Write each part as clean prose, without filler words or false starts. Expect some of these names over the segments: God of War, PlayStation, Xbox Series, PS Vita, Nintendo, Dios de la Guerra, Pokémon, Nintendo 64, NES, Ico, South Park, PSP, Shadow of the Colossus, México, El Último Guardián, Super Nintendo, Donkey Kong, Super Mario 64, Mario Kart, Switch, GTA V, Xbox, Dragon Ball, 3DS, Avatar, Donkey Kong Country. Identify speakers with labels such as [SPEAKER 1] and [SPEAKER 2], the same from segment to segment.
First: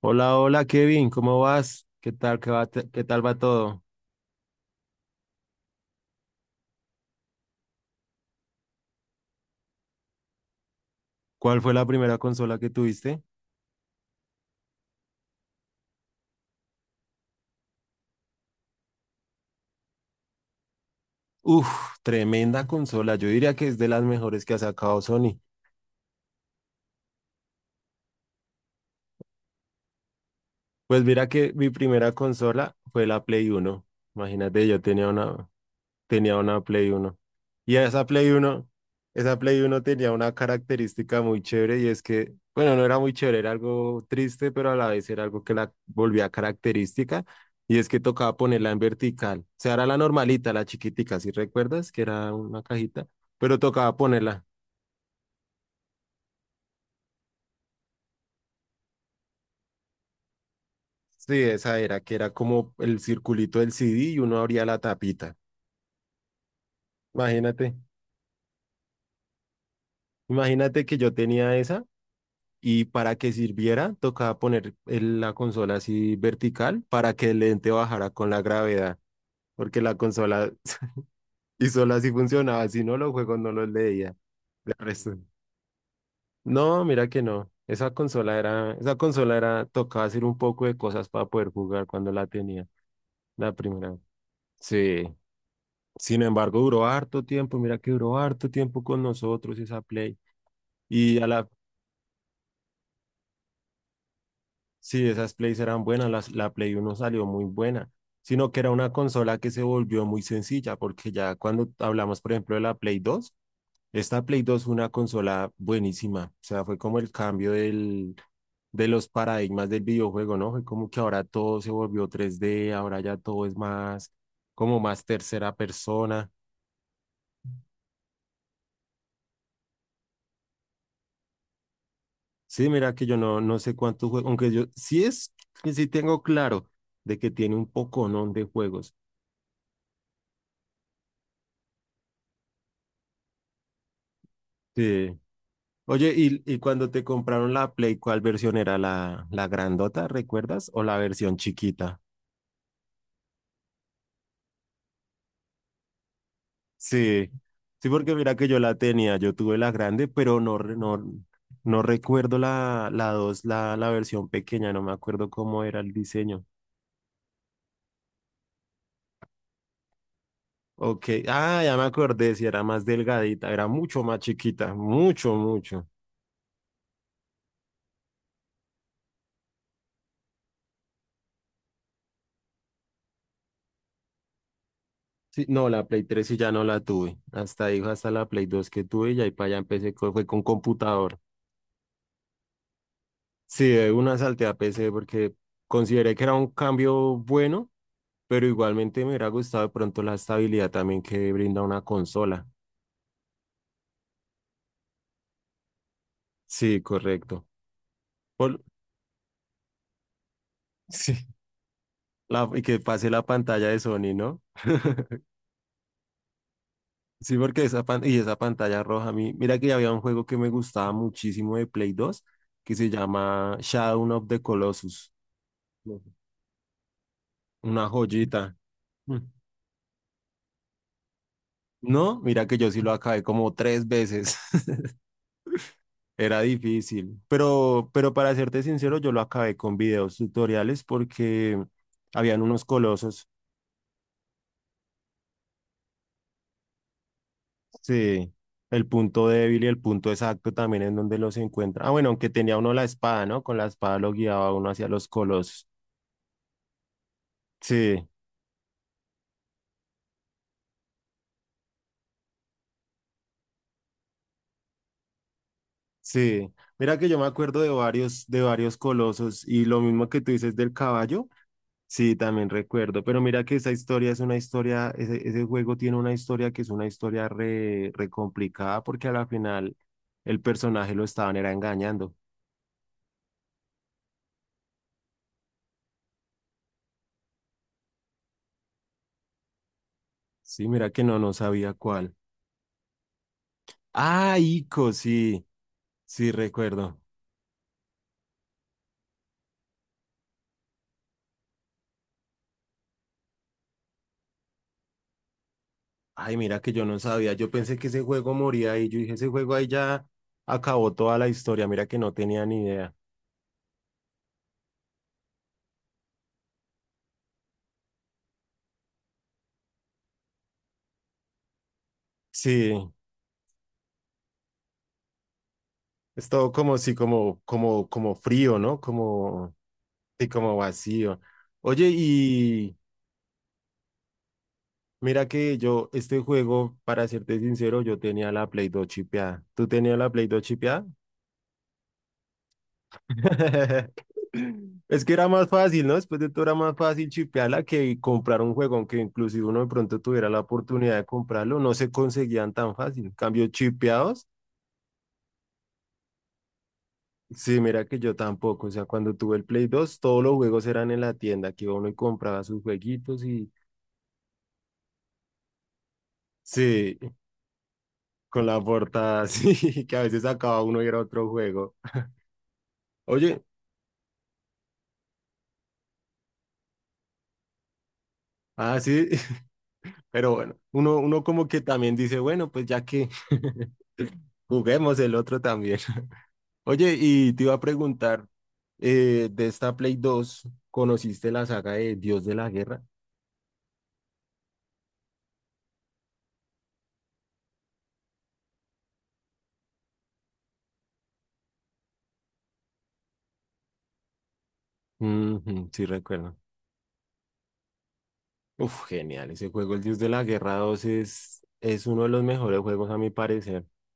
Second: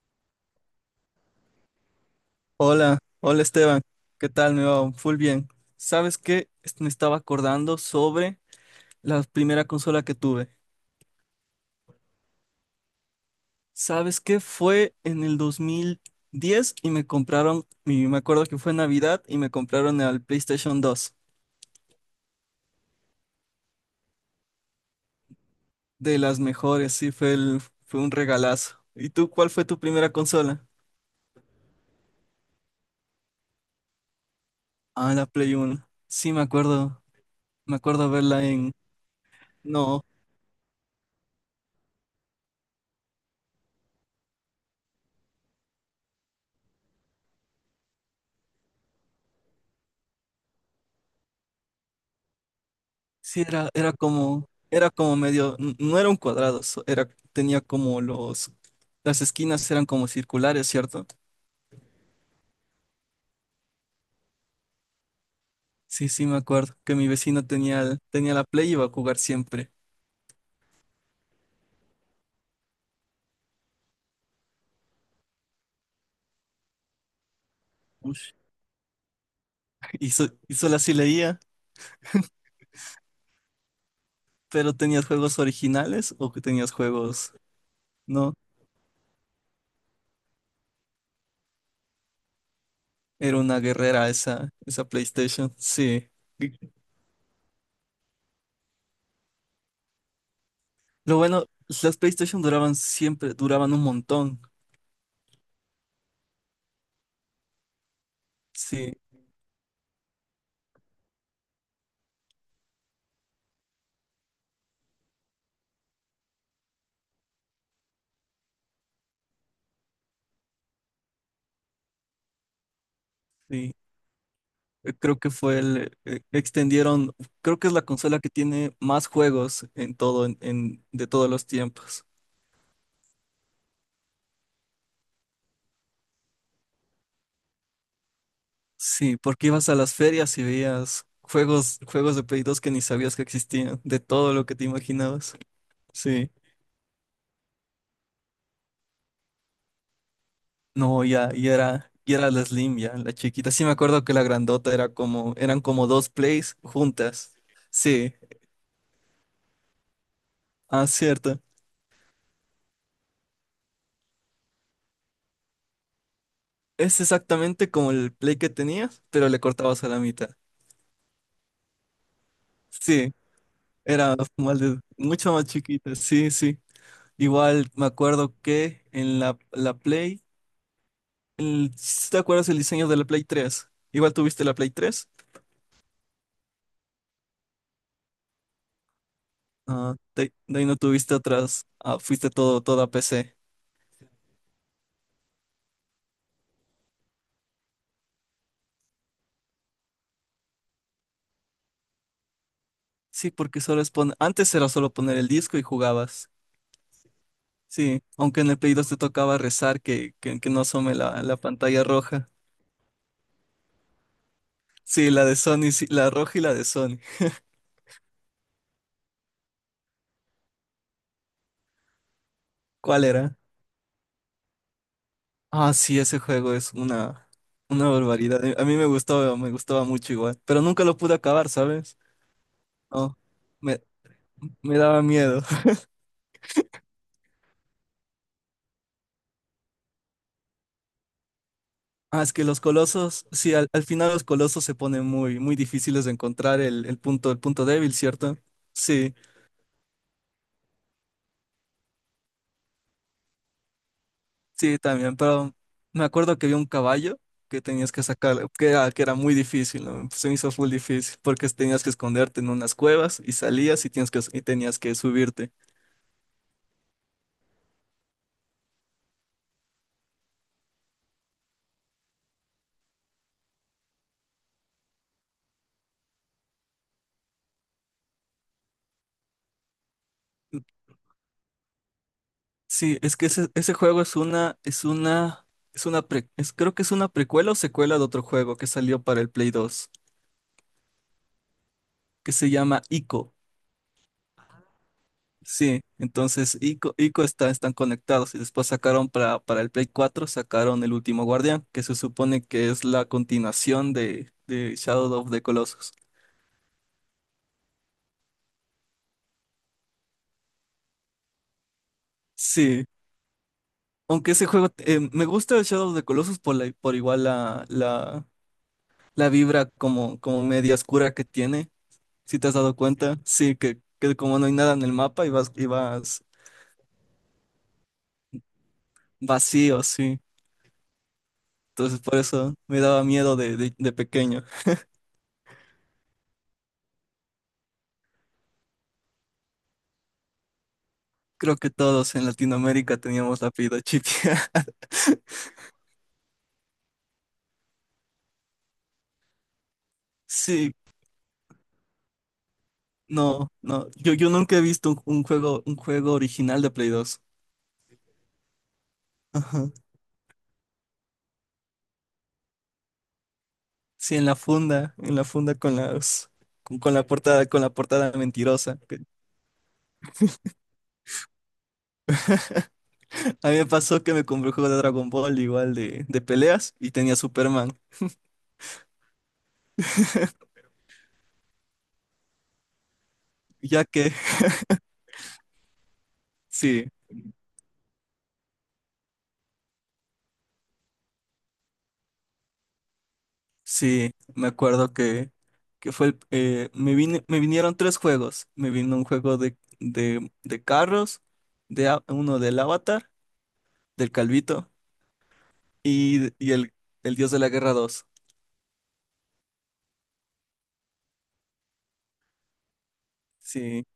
[SPEAKER 1] Hola, hola Kevin, ¿cómo vas? ¿Qué tal,
[SPEAKER 2] Hola,
[SPEAKER 1] qué tal va
[SPEAKER 2] hola
[SPEAKER 1] todo?
[SPEAKER 2] Esteban, ¿qué tal? Me va full bien. ¿Sabes qué? Me estaba acordando sobre la primera consola que tuve.
[SPEAKER 1] ¿Cuál fue la primera consola que tuviste?
[SPEAKER 2] ¿Sabes qué? Fue en el 2010 y me compraron, y me acuerdo que fue Navidad y me compraron el PlayStation 2.
[SPEAKER 1] Uf, tremenda consola, yo diría que es de las mejores que ha sacado Sony.
[SPEAKER 2] De las mejores, sí, fue un regalazo. ¿Y tú cuál fue tu primera consola?
[SPEAKER 1] Pues mira que mi primera consola fue la Play 1. Imagínate, yo
[SPEAKER 2] Ah, la Play 1. Sí,
[SPEAKER 1] tenía una Play Uno. Y
[SPEAKER 2] me
[SPEAKER 1] esa
[SPEAKER 2] acuerdo
[SPEAKER 1] Play
[SPEAKER 2] verla
[SPEAKER 1] uno
[SPEAKER 2] en.
[SPEAKER 1] esa Play uno
[SPEAKER 2] No,
[SPEAKER 1] tenía una característica muy chévere y es que, bueno, no era muy chévere, era algo triste, pero a la vez era algo que la volvía característica y es que tocaba ponerla en vertical. O sea, era la normalita, la chiquitica, si recuerdas, que era una cajita,
[SPEAKER 2] sí,
[SPEAKER 1] pero
[SPEAKER 2] era
[SPEAKER 1] tocaba ponerla.
[SPEAKER 2] como, medio, no era un cuadrado, era, tenía como las esquinas eran como circulares, ¿cierto?
[SPEAKER 1] Sí, esa era, que era como el circulito del CD y uno abría la tapita.
[SPEAKER 2] Sí, sí, me acuerdo que mi vecino
[SPEAKER 1] Imagínate,
[SPEAKER 2] tenía la Play y iba a jugar siempre.
[SPEAKER 1] imagínate que yo tenía esa. Y para que sirviera, tocaba poner la consola así vertical para que el lente bajara con
[SPEAKER 2] Ush.
[SPEAKER 1] la gravedad, porque la
[SPEAKER 2] Y, so-
[SPEAKER 1] consola
[SPEAKER 2] y solo así leía,
[SPEAKER 1] y solo así funcionaba, si no los juegos no los leía. De
[SPEAKER 2] pero ¿tenías
[SPEAKER 1] resto,
[SPEAKER 2] juegos originales o que tenías
[SPEAKER 1] no, mira que
[SPEAKER 2] juegos?
[SPEAKER 1] no. Esa
[SPEAKER 2] No,
[SPEAKER 1] consola era, esa consola era, tocaba hacer un poco de cosas para poder jugar cuando la tenía,
[SPEAKER 2] era
[SPEAKER 1] la
[SPEAKER 2] una
[SPEAKER 1] primera vez.
[SPEAKER 2] guerrera esa
[SPEAKER 1] Sí.
[SPEAKER 2] PlayStation, sí.
[SPEAKER 1] Sin embargo, duró harto tiempo, mira que duró harto tiempo con nosotros esa Play.
[SPEAKER 2] Lo
[SPEAKER 1] Y a
[SPEAKER 2] bueno,
[SPEAKER 1] la,
[SPEAKER 2] las PlayStation duraban siempre, duraban un montón,
[SPEAKER 1] sí, esas plays eran buenas, la Play 1 salió muy buena, sino que era una
[SPEAKER 2] sí,
[SPEAKER 1] consola que se volvió muy sencilla, porque ya cuando hablamos, por ejemplo, de la Play 2. Esta Play 2 fue una consola buenísima, o sea, fue como el cambio de los paradigmas del videojuego, ¿no? Fue como que ahora todo se volvió 3D, ahora ya todo es
[SPEAKER 2] sí.
[SPEAKER 1] más, como
[SPEAKER 2] eh,
[SPEAKER 1] más
[SPEAKER 2] creo que
[SPEAKER 1] tercera
[SPEAKER 2] fue
[SPEAKER 1] persona.
[SPEAKER 2] extendieron, creo que es la consola que tiene más juegos en todo, de todos los tiempos.
[SPEAKER 1] Sí, mira que yo no sé cuántos juegos, aunque yo sí tengo claro de que tiene un poco, ¿no?, de juegos.
[SPEAKER 2] Sí, porque ibas a las ferias y veías juegos, juegos de Play 2 que ni sabías que existían, de todo lo que te
[SPEAKER 1] Sí,
[SPEAKER 2] imaginabas.
[SPEAKER 1] oye,
[SPEAKER 2] Sí.
[SPEAKER 1] y cuando te compraron la Play, ¿cuál versión era la grandota, recuerdas? ¿O la
[SPEAKER 2] No, ya,
[SPEAKER 1] versión chiquita?
[SPEAKER 2] y era la Slim, ya, la chiquita. Sí me acuerdo que la grandota era como, eran como dos Plays
[SPEAKER 1] Sí,
[SPEAKER 2] juntas.
[SPEAKER 1] sí, porque
[SPEAKER 2] Sí,
[SPEAKER 1] mira que yo la tenía, yo tuve la grande, pero no,
[SPEAKER 2] ah,
[SPEAKER 1] no,
[SPEAKER 2] cierto.
[SPEAKER 1] no recuerdo la dos, la versión pequeña, no me acuerdo cómo era el diseño.
[SPEAKER 2] Es exactamente como el Play que tenías, pero le cortabas a la mitad.
[SPEAKER 1] Ok, ah, ya me acordé, si era más
[SPEAKER 2] Sí,
[SPEAKER 1] delgadita, era mucho
[SPEAKER 2] era
[SPEAKER 1] más chiquita,
[SPEAKER 2] mucho
[SPEAKER 1] mucho,
[SPEAKER 2] más
[SPEAKER 1] mucho.
[SPEAKER 2] chiquita, sí, sí. Igual me acuerdo que en la Play, ¿sí, ¿te acuerdas el diseño de la Play 3? Igual tuviste la Play 3.
[SPEAKER 1] Sí, no, la Play 3 sí ya no la tuve, hasta ahí, hasta la Play 2 que tuve y ahí para allá empecé,
[SPEAKER 2] Ah,
[SPEAKER 1] fue con
[SPEAKER 2] de ahí no tuviste
[SPEAKER 1] computador.
[SPEAKER 2] atrás, ah, fuiste todo, toda PC.
[SPEAKER 1] Sí, de una salté a PC porque consideré que era un cambio bueno, pero igualmente me hubiera gustado de pronto la estabilidad también que brinda una consola.
[SPEAKER 2] Sí, porque antes era solo poner el disco y jugabas.
[SPEAKER 1] Sí, correcto.
[SPEAKER 2] Sí, aunque en el
[SPEAKER 1] Por
[SPEAKER 2] Play 2 te tocaba rezar que no asome
[SPEAKER 1] sí,
[SPEAKER 2] la pantalla roja.
[SPEAKER 1] la, y que pase la pantalla de Sony, ¿no?
[SPEAKER 2] Sí, la de Sony, sí, la roja y la de Sony.
[SPEAKER 1] Sí, porque esa, y esa pantalla roja, a mí, mira que había un juego que me gustaba muchísimo de Play 2 que se
[SPEAKER 2] ¿Cuál era?
[SPEAKER 1] llama Shadow of the Colossus.
[SPEAKER 2] Ah, sí, ese juego es
[SPEAKER 1] Una
[SPEAKER 2] una barbaridad.
[SPEAKER 1] joyita.
[SPEAKER 2] A mí
[SPEAKER 1] Mm.
[SPEAKER 2] me gustaba mucho igual, pero nunca lo pude acabar, ¿sabes?
[SPEAKER 1] No, mira que yo sí lo
[SPEAKER 2] No,
[SPEAKER 1] acabé como
[SPEAKER 2] me,
[SPEAKER 1] tres veces.
[SPEAKER 2] me daba miedo.
[SPEAKER 1] Era difícil, pero para serte sincero, yo lo acabé con videos tutoriales porque
[SPEAKER 2] Ah, es
[SPEAKER 1] habían
[SPEAKER 2] que los
[SPEAKER 1] unos colosos,
[SPEAKER 2] colosos, sí, al final los colosos se ponen muy, muy difíciles de encontrar el punto débil,
[SPEAKER 1] sí,
[SPEAKER 2] ¿cierto?
[SPEAKER 1] el
[SPEAKER 2] Sí,
[SPEAKER 1] punto débil y el punto exacto también en donde los encuentra. Ah, bueno, aunque tenía uno la espada, ¿no? Con la espada lo guiaba uno
[SPEAKER 2] sí,
[SPEAKER 1] hacia los
[SPEAKER 2] también, pero
[SPEAKER 1] colosos.
[SPEAKER 2] me acuerdo que había un caballo que tenías que
[SPEAKER 1] Sí,
[SPEAKER 2] sacar, que era muy difícil, ¿no? Se me hizo full difícil, porque tenías que esconderte en unas cuevas y salías y, tenías que subirte.
[SPEAKER 1] sí. Mira que yo me acuerdo de varios colosos y lo mismo que tú dices del caballo. Sí, también recuerdo, pero mira que esa historia es una historia, ese juego tiene una historia que es una historia re complicada porque a la final el personaje lo estaban era engañando.
[SPEAKER 2] Sí, es que ese juego es una, es una creo que es una precuela o secuela de otro juego que salió para el Play 2
[SPEAKER 1] Sí, mira que no sabía cuál.
[SPEAKER 2] que se llama Ico.
[SPEAKER 1] Ah, Ico, sí,
[SPEAKER 2] Sí,
[SPEAKER 1] sí
[SPEAKER 2] entonces
[SPEAKER 1] recuerdo.
[SPEAKER 2] Ico están conectados y después sacaron para el Play 4 sacaron El Último Guardián, que se supone que es la continuación de Shadow of the Colossus.
[SPEAKER 1] Ay, mira que yo no sabía, yo pensé que ese juego moría y yo dije, ese juego ahí ya acabó toda la historia, mira que no tenía ni
[SPEAKER 2] Sí,
[SPEAKER 1] idea.
[SPEAKER 2] aunque ese juego, me gusta el Shadow of the Colossus por, la, por igual la vibra como, media oscura que tiene. Si te has
[SPEAKER 1] Sí,
[SPEAKER 2] dado cuenta, sí, que como no hay nada en el mapa y vas,
[SPEAKER 1] es todo como, sí, como frío, ¿no? Como,
[SPEAKER 2] vacío, sí.
[SPEAKER 1] sí, como vacío. Oye,
[SPEAKER 2] Entonces por eso
[SPEAKER 1] y...
[SPEAKER 2] me daba miedo de pequeño.
[SPEAKER 1] Mira que yo, este juego, para serte sincero, yo tenía la Play 2 chipeada. ¿Tú tenías la Play 2 chipeada?
[SPEAKER 2] Creo que todos en Latinoamérica teníamos la vida chipia.
[SPEAKER 1] Es que era más fácil, ¿no? Después de todo era más fácil chipearla que comprar un juego, aunque inclusive uno de pronto tuviera la
[SPEAKER 2] Sí,
[SPEAKER 1] oportunidad de comprarlo, no se conseguían tan fácil. En cambio,
[SPEAKER 2] no, no.
[SPEAKER 1] chipeados,
[SPEAKER 2] Yo nunca he visto un juego, original de Play 2.
[SPEAKER 1] sí, mira que yo tampoco. O sea, cuando tuve el Play
[SPEAKER 2] Ajá.
[SPEAKER 1] 2 todos los juegos eran en la tienda, que iba uno y compraba sus jueguitos y
[SPEAKER 2] Sí, en la funda, con las, con
[SPEAKER 1] sí,
[SPEAKER 2] la portada,
[SPEAKER 1] con la
[SPEAKER 2] mentirosa.
[SPEAKER 1] portada, sí, que a veces acababa uno y era otro juego. Oye,
[SPEAKER 2] A mí me pasó que me compré un juego de Dragon Ball igual de peleas y tenía Superman.
[SPEAKER 1] ah, sí. Pero bueno, uno como que también dice, bueno, pues ya que
[SPEAKER 2] Ya que,
[SPEAKER 1] juguemos el otro también.
[SPEAKER 2] sí.
[SPEAKER 1] Oye, y te iba a preguntar, de esta Play 2, ¿conociste la saga de Dios de la Guerra?
[SPEAKER 2] Sí, me acuerdo que fue me vinieron tres juegos. Me vino un juego de carros, uno del Avatar, del Calvito,
[SPEAKER 1] Ujú, sí, recuerdo.
[SPEAKER 2] y el Dios de la Guerra 2.
[SPEAKER 1] Uf, genial, ese juego, el Dios de la Guerra 2 es uno de los mejores juegos a mi parecer.
[SPEAKER 2] Sí,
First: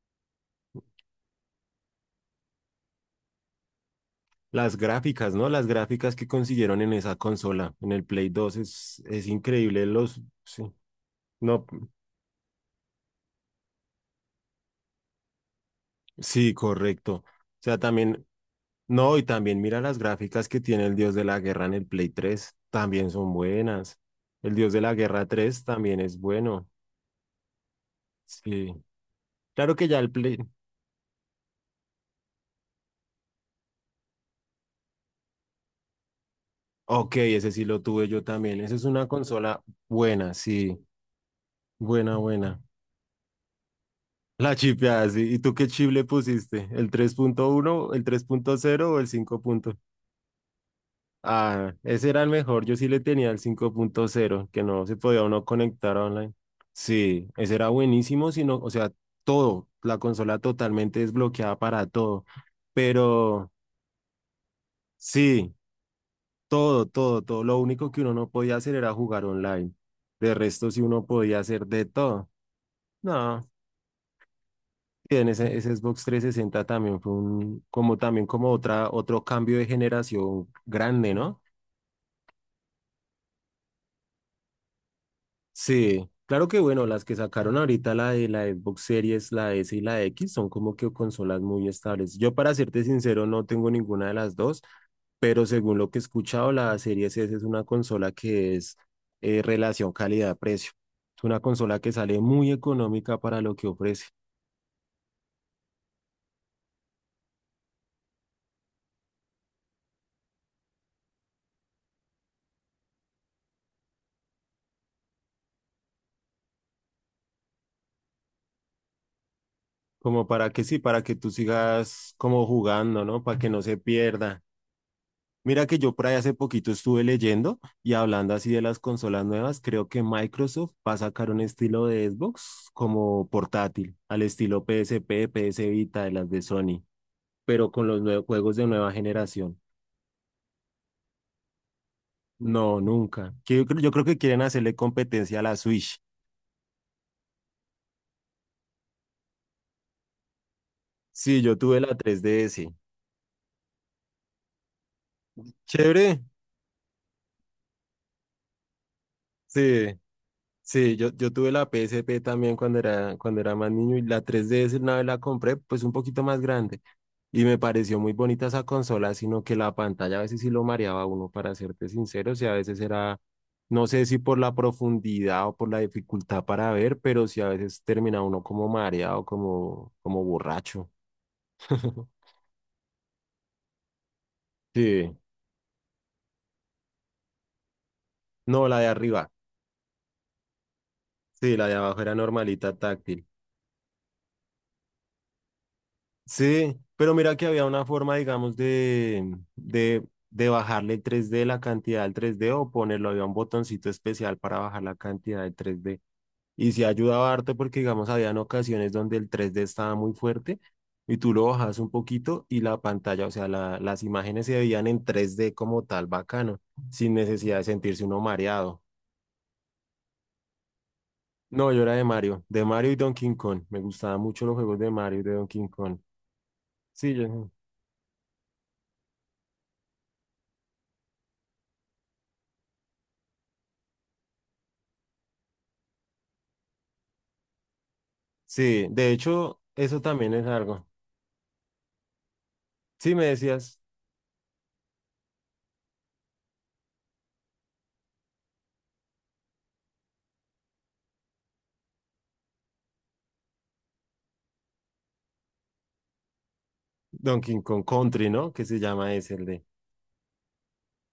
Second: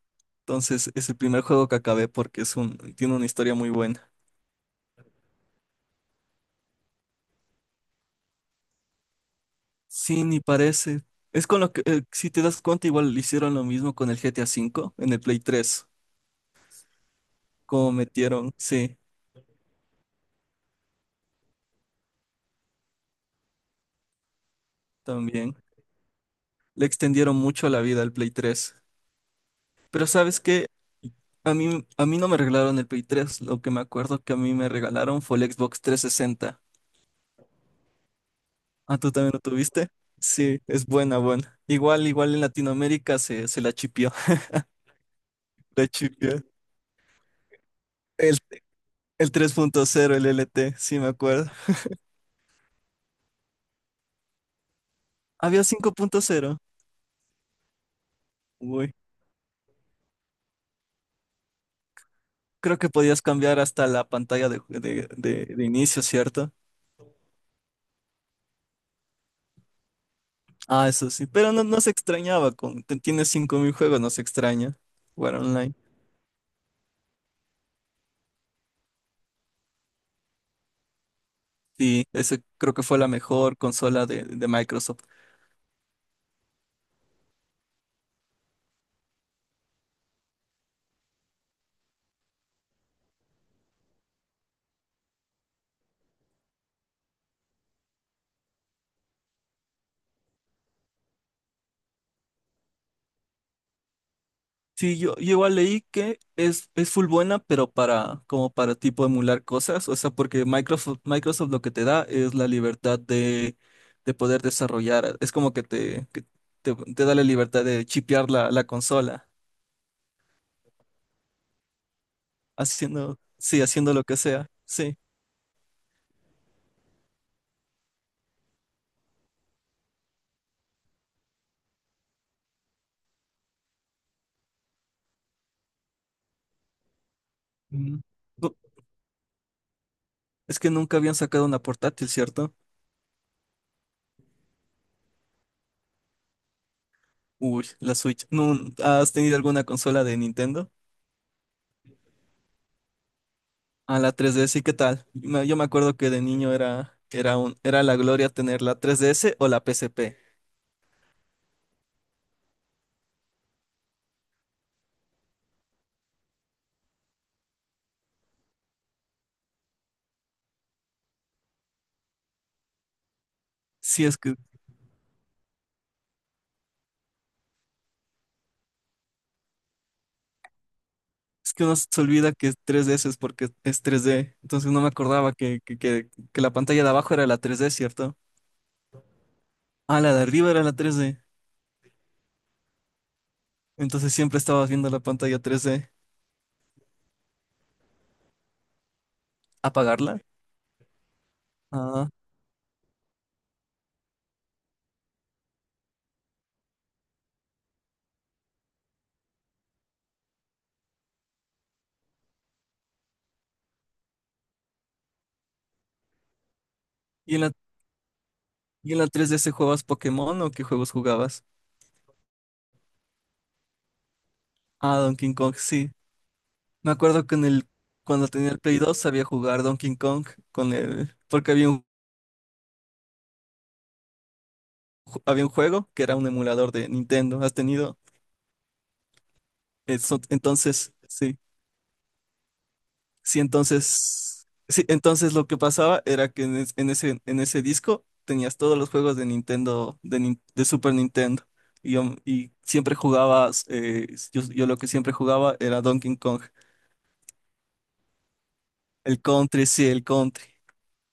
[SPEAKER 2] entonces es el primer juego que acabé porque tiene una historia muy buena.
[SPEAKER 1] Las gráficas, ¿no? Las gráficas que consiguieron en esa consola, en el Play 2, es increíble. Los,
[SPEAKER 2] Sí, ni
[SPEAKER 1] sí,
[SPEAKER 2] parece. Es con
[SPEAKER 1] no.
[SPEAKER 2] lo que, si te das cuenta, igual hicieron lo mismo con el GTA V en el Play 3.
[SPEAKER 1] Sí, correcto. O sea,
[SPEAKER 2] Como
[SPEAKER 1] también,
[SPEAKER 2] metieron, sí,
[SPEAKER 1] no, y también mira las gráficas que tiene el Dios de la Guerra en el Play 3, también son buenas. El Dios de la Guerra
[SPEAKER 2] también.
[SPEAKER 1] tres también es bueno.
[SPEAKER 2] Le extendieron mucho la vida al Play
[SPEAKER 1] Sí.
[SPEAKER 2] tres
[SPEAKER 1] Claro que ya
[SPEAKER 2] Pero
[SPEAKER 1] el Play.
[SPEAKER 2] ¿sabes qué? A mí no me regalaron el Play 3. Lo que me acuerdo que a mí me regalaron fue el Xbox 360.
[SPEAKER 1] Ok, ese sí lo tuve yo también. Esa es
[SPEAKER 2] Ah,
[SPEAKER 1] una
[SPEAKER 2] ¿tú también lo
[SPEAKER 1] consola
[SPEAKER 2] tuviste?
[SPEAKER 1] buena,
[SPEAKER 2] Sí,
[SPEAKER 1] sí.
[SPEAKER 2] es buena, buena. Igual,
[SPEAKER 1] Buena,
[SPEAKER 2] igual en
[SPEAKER 1] buena.
[SPEAKER 2] Latinoamérica se la chipió.
[SPEAKER 1] La chipeada, sí. ¿Y tú qué
[SPEAKER 2] La
[SPEAKER 1] chip le
[SPEAKER 2] chipió.
[SPEAKER 1] pusiste? ¿El 3.1, el tres
[SPEAKER 2] El,
[SPEAKER 1] punto cero o el
[SPEAKER 2] el tres
[SPEAKER 1] 5.0?
[SPEAKER 2] punto cero el LT, sí me acuerdo.
[SPEAKER 1] Ah, ese era el mejor. Yo sí le tenía el 5.0, que no se podía uno
[SPEAKER 2] Había cinco
[SPEAKER 1] conectar
[SPEAKER 2] punto
[SPEAKER 1] online.
[SPEAKER 2] cero
[SPEAKER 1] Sí, ese era buenísimo, sino, o sea,
[SPEAKER 2] Uy.
[SPEAKER 1] todo, la consola totalmente desbloqueada para todo.
[SPEAKER 2] Creo que podías
[SPEAKER 1] Pero
[SPEAKER 2] cambiar hasta la pantalla
[SPEAKER 1] sí,
[SPEAKER 2] de inicio, ¿cierto?
[SPEAKER 1] todo, todo, todo. Lo único que uno no podía hacer era jugar online. De resto, sí
[SPEAKER 2] Ah,
[SPEAKER 1] uno
[SPEAKER 2] eso sí.
[SPEAKER 1] podía
[SPEAKER 2] Pero
[SPEAKER 1] hacer
[SPEAKER 2] no
[SPEAKER 1] de
[SPEAKER 2] se
[SPEAKER 1] todo.
[SPEAKER 2] extrañaba. Tienes
[SPEAKER 1] No,
[SPEAKER 2] 5.000 juegos, no se extraña
[SPEAKER 1] y en
[SPEAKER 2] jugar
[SPEAKER 1] ese
[SPEAKER 2] online.
[SPEAKER 1] Xbox 360 también fue un, como también como otra, otro cambio de generación grande, ¿no?
[SPEAKER 2] Sí, ese creo que fue la mejor consola de Microsoft.
[SPEAKER 1] Sí, claro que bueno, las que sacaron ahorita la de la Xbox Series, la S y la X son como que consolas muy estables. Yo para serte sincero no tengo ninguna de las dos, pero según lo que he escuchado, la Series S es una consola que es relación calidad-precio. Es una consola que sale muy económica para lo que ofrece,
[SPEAKER 2] Sí, yo igual leí que es full buena, pero para, como para tipo emular cosas, o sea, porque Microsoft lo que te da es la libertad de poder desarrollar, es como que te da la libertad de chipear la consola,
[SPEAKER 1] como para que sí, para que tú sigas como jugando,
[SPEAKER 2] haciendo,
[SPEAKER 1] ¿no? Para que no
[SPEAKER 2] sí,
[SPEAKER 1] se
[SPEAKER 2] haciendo lo que
[SPEAKER 1] pierda.
[SPEAKER 2] sea, sí.
[SPEAKER 1] Mira que yo por ahí hace poquito estuve leyendo y hablando así de las consolas nuevas, creo que Microsoft va a sacar un estilo de Xbox como portátil, al estilo PSP, PS Vita, de las de Sony, pero con los
[SPEAKER 2] Mm.
[SPEAKER 1] nuevos
[SPEAKER 2] No,
[SPEAKER 1] juegos de nueva generación.
[SPEAKER 2] es que nunca habían sacado una portátil, ¿cierto?
[SPEAKER 1] No, nunca. Yo creo, que quieren hacerle competencia a la Switch.
[SPEAKER 2] Uy, la Switch. ¿No has tenido alguna consola de Nintendo?
[SPEAKER 1] Sí, yo tuve la 3DS.
[SPEAKER 2] A la 3DS, ¿y qué tal? Yo me acuerdo que de
[SPEAKER 1] Chévere.
[SPEAKER 2] niño era la gloria tener la 3DS o la P
[SPEAKER 1] Sí.
[SPEAKER 2] S P
[SPEAKER 1] Sí, yo tuve la PSP también cuando era más niño y la 3DS una vez la compré, pues un poquito más grande. Y me pareció muy bonita esa consola, sino que la pantalla a veces sí lo mareaba a uno, para serte sincero, o sea, a veces era, no
[SPEAKER 2] Sí,
[SPEAKER 1] sé si
[SPEAKER 2] es que,
[SPEAKER 1] por la profundidad o por la dificultad para ver, pero sí a veces termina uno como mareado, como borracho.
[SPEAKER 2] uno se olvida que es 3DS es porque es 3D. Entonces no me
[SPEAKER 1] Sí,
[SPEAKER 2] acordaba que la pantalla de abajo era la 3D, ¿cierto?
[SPEAKER 1] no, la de arriba,
[SPEAKER 2] Ah, la de arriba era la 3D.
[SPEAKER 1] sí, la de abajo era normalita táctil.
[SPEAKER 2] Entonces siempre estabas viendo la pantalla 3D.
[SPEAKER 1] Sí, pero mira que había una forma, digamos, de, de,
[SPEAKER 2] ¿Apagarla?
[SPEAKER 1] de bajarle el 3D, la cantidad
[SPEAKER 2] Ah.
[SPEAKER 1] del 3D o ponerlo, había un botoncito especial para bajar la cantidad del 3D. Y sí ayudaba harto porque, digamos, habían ocasiones donde el 3D estaba muy fuerte y tú lo bajas un poquito y la pantalla, o sea, las imágenes se veían en 3D como tal, bacano, sin
[SPEAKER 2] ¿Y en
[SPEAKER 1] necesidad de sentirse uno mareado.
[SPEAKER 2] la 3DS jugabas Pokémon o qué juegos jugabas?
[SPEAKER 1] No, yo era de Mario, y Donkey Kong. Me gustaban mucho los juegos de
[SPEAKER 2] Ah,
[SPEAKER 1] Mario y de
[SPEAKER 2] Donkey Kong,
[SPEAKER 1] Donkey
[SPEAKER 2] sí.
[SPEAKER 1] Kong.
[SPEAKER 2] Me
[SPEAKER 1] Sí,
[SPEAKER 2] acuerdo que
[SPEAKER 1] yo.
[SPEAKER 2] cuando tenía el Play 2 sabía jugar Donkey Kong porque había un, juego que era un emulador de Nintendo. ¿Has tenido?
[SPEAKER 1] Sí, de hecho, eso también es algo.
[SPEAKER 2] Entonces, sí.
[SPEAKER 1] Sí, me
[SPEAKER 2] Sí,
[SPEAKER 1] decías
[SPEAKER 2] entonces. Sí, entonces lo que pasaba era que en ese disco tenías todos los juegos de Nintendo, de Super Nintendo. Y siempre jugabas, yo lo que siempre jugaba era Donkey Kong.
[SPEAKER 1] Donkey Kong Country, ¿no? Que se llama
[SPEAKER 2] El
[SPEAKER 1] ese, el de.
[SPEAKER 2] Country, sí, el Country.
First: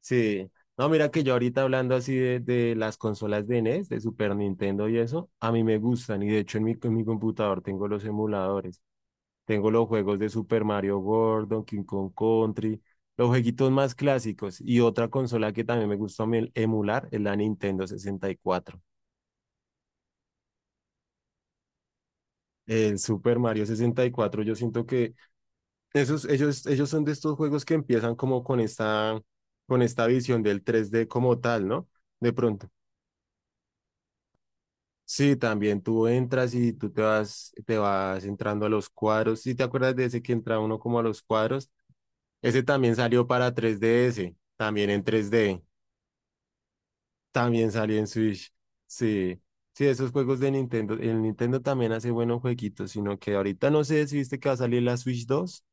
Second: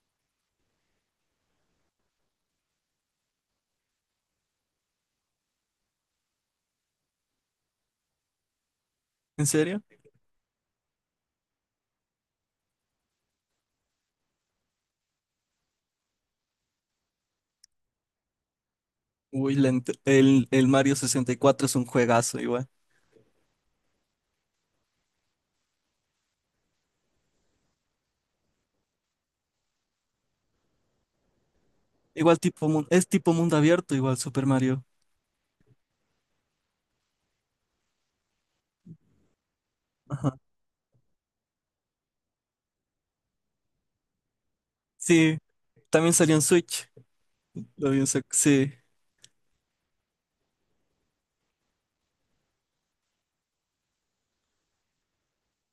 [SPEAKER 1] Sí. No, mira que yo ahorita hablando así de las consolas de NES, de Super Nintendo y eso, a mí me gustan. Y de hecho, en mi computador tengo los emuladores.
[SPEAKER 2] ¿En
[SPEAKER 1] Tengo
[SPEAKER 2] serio?
[SPEAKER 1] los juegos de Super Mario World, Donkey Kong Country, los jueguitos más clásicos. Y otra consola que también me gusta a mí emular es la Nintendo 64.
[SPEAKER 2] Uy, el Mario 64 es un juegazo igual.
[SPEAKER 1] El Super Mario 64 yo siento que. Esos, ellos son de estos juegos que empiezan como con esta, visión del 3D como tal, ¿no? De
[SPEAKER 2] Igual tipo,
[SPEAKER 1] pronto.
[SPEAKER 2] es tipo mundo abierto, igual Super Mario.
[SPEAKER 1] Sí, también tú entras y tú te vas entrando a los cuadros. ¿Sí te acuerdas de ese que
[SPEAKER 2] Ajá.
[SPEAKER 1] entra uno como a los cuadros? Ese también salió para tres D S también en tres
[SPEAKER 2] Sí,
[SPEAKER 1] d,
[SPEAKER 2] también salió en Switch.
[SPEAKER 1] también
[SPEAKER 2] Lo
[SPEAKER 1] salió
[SPEAKER 2] vi
[SPEAKER 1] en
[SPEAKER 2] en sec-
[SPEAKER 1] Switch.
[SPEAKER 2] Sí,
[SPEAKER 1] Sí, sí, esos juegos de Nintendo, el Nintendo también hace buenos jueguitos, sino que ahorita no sé si viste que va a salir la Switch 2.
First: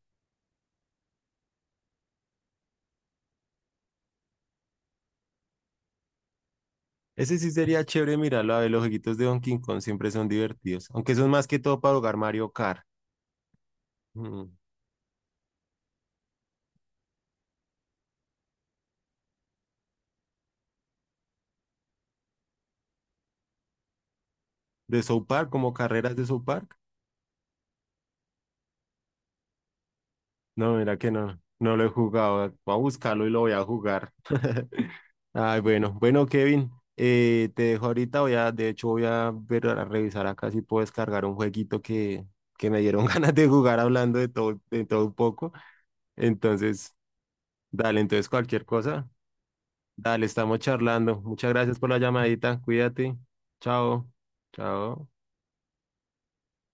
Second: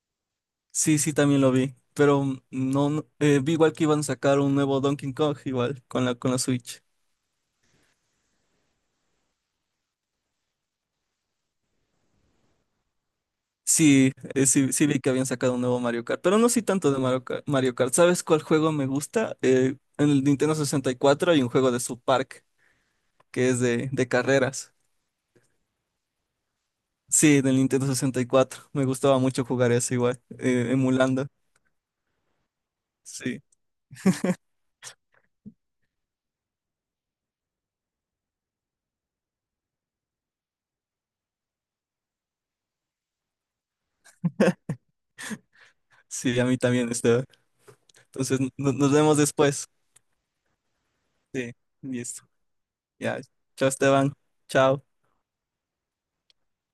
[SPEAKER 2] sí, sí, también lo vi. Pero no, vi igual que iban a sacar un nuevo Donkey Kong, igual, con con la Switch.
[SPEAKER 1] Ese sí sería chévere mirarlo. A ver, los jueguitos de Donkey Kong siempre son divertidos. Aunque son más que todo para jugar Mario Kart.
[SPEAKER 2] Sí,
[SPEAKER 1] Mm.
[SPEAKER 2] sí, sí vi que habían sacado un nuevo Mario Kart, pero no sí tanto de Mario Kart. Mario Kart. ¿Sabes cuál juego me gusta? En el Nintendo 64 hay un juego de South Park, que es de carreras.
[SPEAKER 1] De South Park, como carreras de South Park.
[SPEAKER 2] Sí, del Nintendo 64. Me gustaba mucho jugar eso igual,
[SPEAKER 1] No, mira que
[SPEAKER 2] emulando.
[SPEAKER 1] no lo he jugado. Voy a buscarlo y lo
[SPEAKER 2] Sí,
[SPEAKER 1] voy a jugar. Ay, bueno, bueno, Kevin, te dejo ahorita. Voy a, de hecho, voy a ver, a revisar acá si puedo descargar un jueguito que me dieron ganas de jugar hablando de todo un poco.
[SPEAKER 2] sí, a mí también,
[SPEAKER 1] Entonces,
[SPEAKER 2] Esteban.
[SPEAKER 1] dale, entonces
[SPEAKER 2] Entonces,
[SPEAKER 1] cualquier
[SPEAKER 2] nos
[SPEAKER 1] cosa.
[SPEAKER 2] vemos después.
[SPEAKER 1] Dale, estamos charlando. Muchas
[SPEAKER 2] Sí,
[SPEAKER 1] gracias por la
[SPEAKER 2] listo.
[SPEAKER 1] llamadita. Cuídate.
[SPEAKER 2] Ya, chao,
[SPEAKER 1] Chao.
[SPEAKER 2] Esteban. Chao.
[SPEAKER 1] Chao.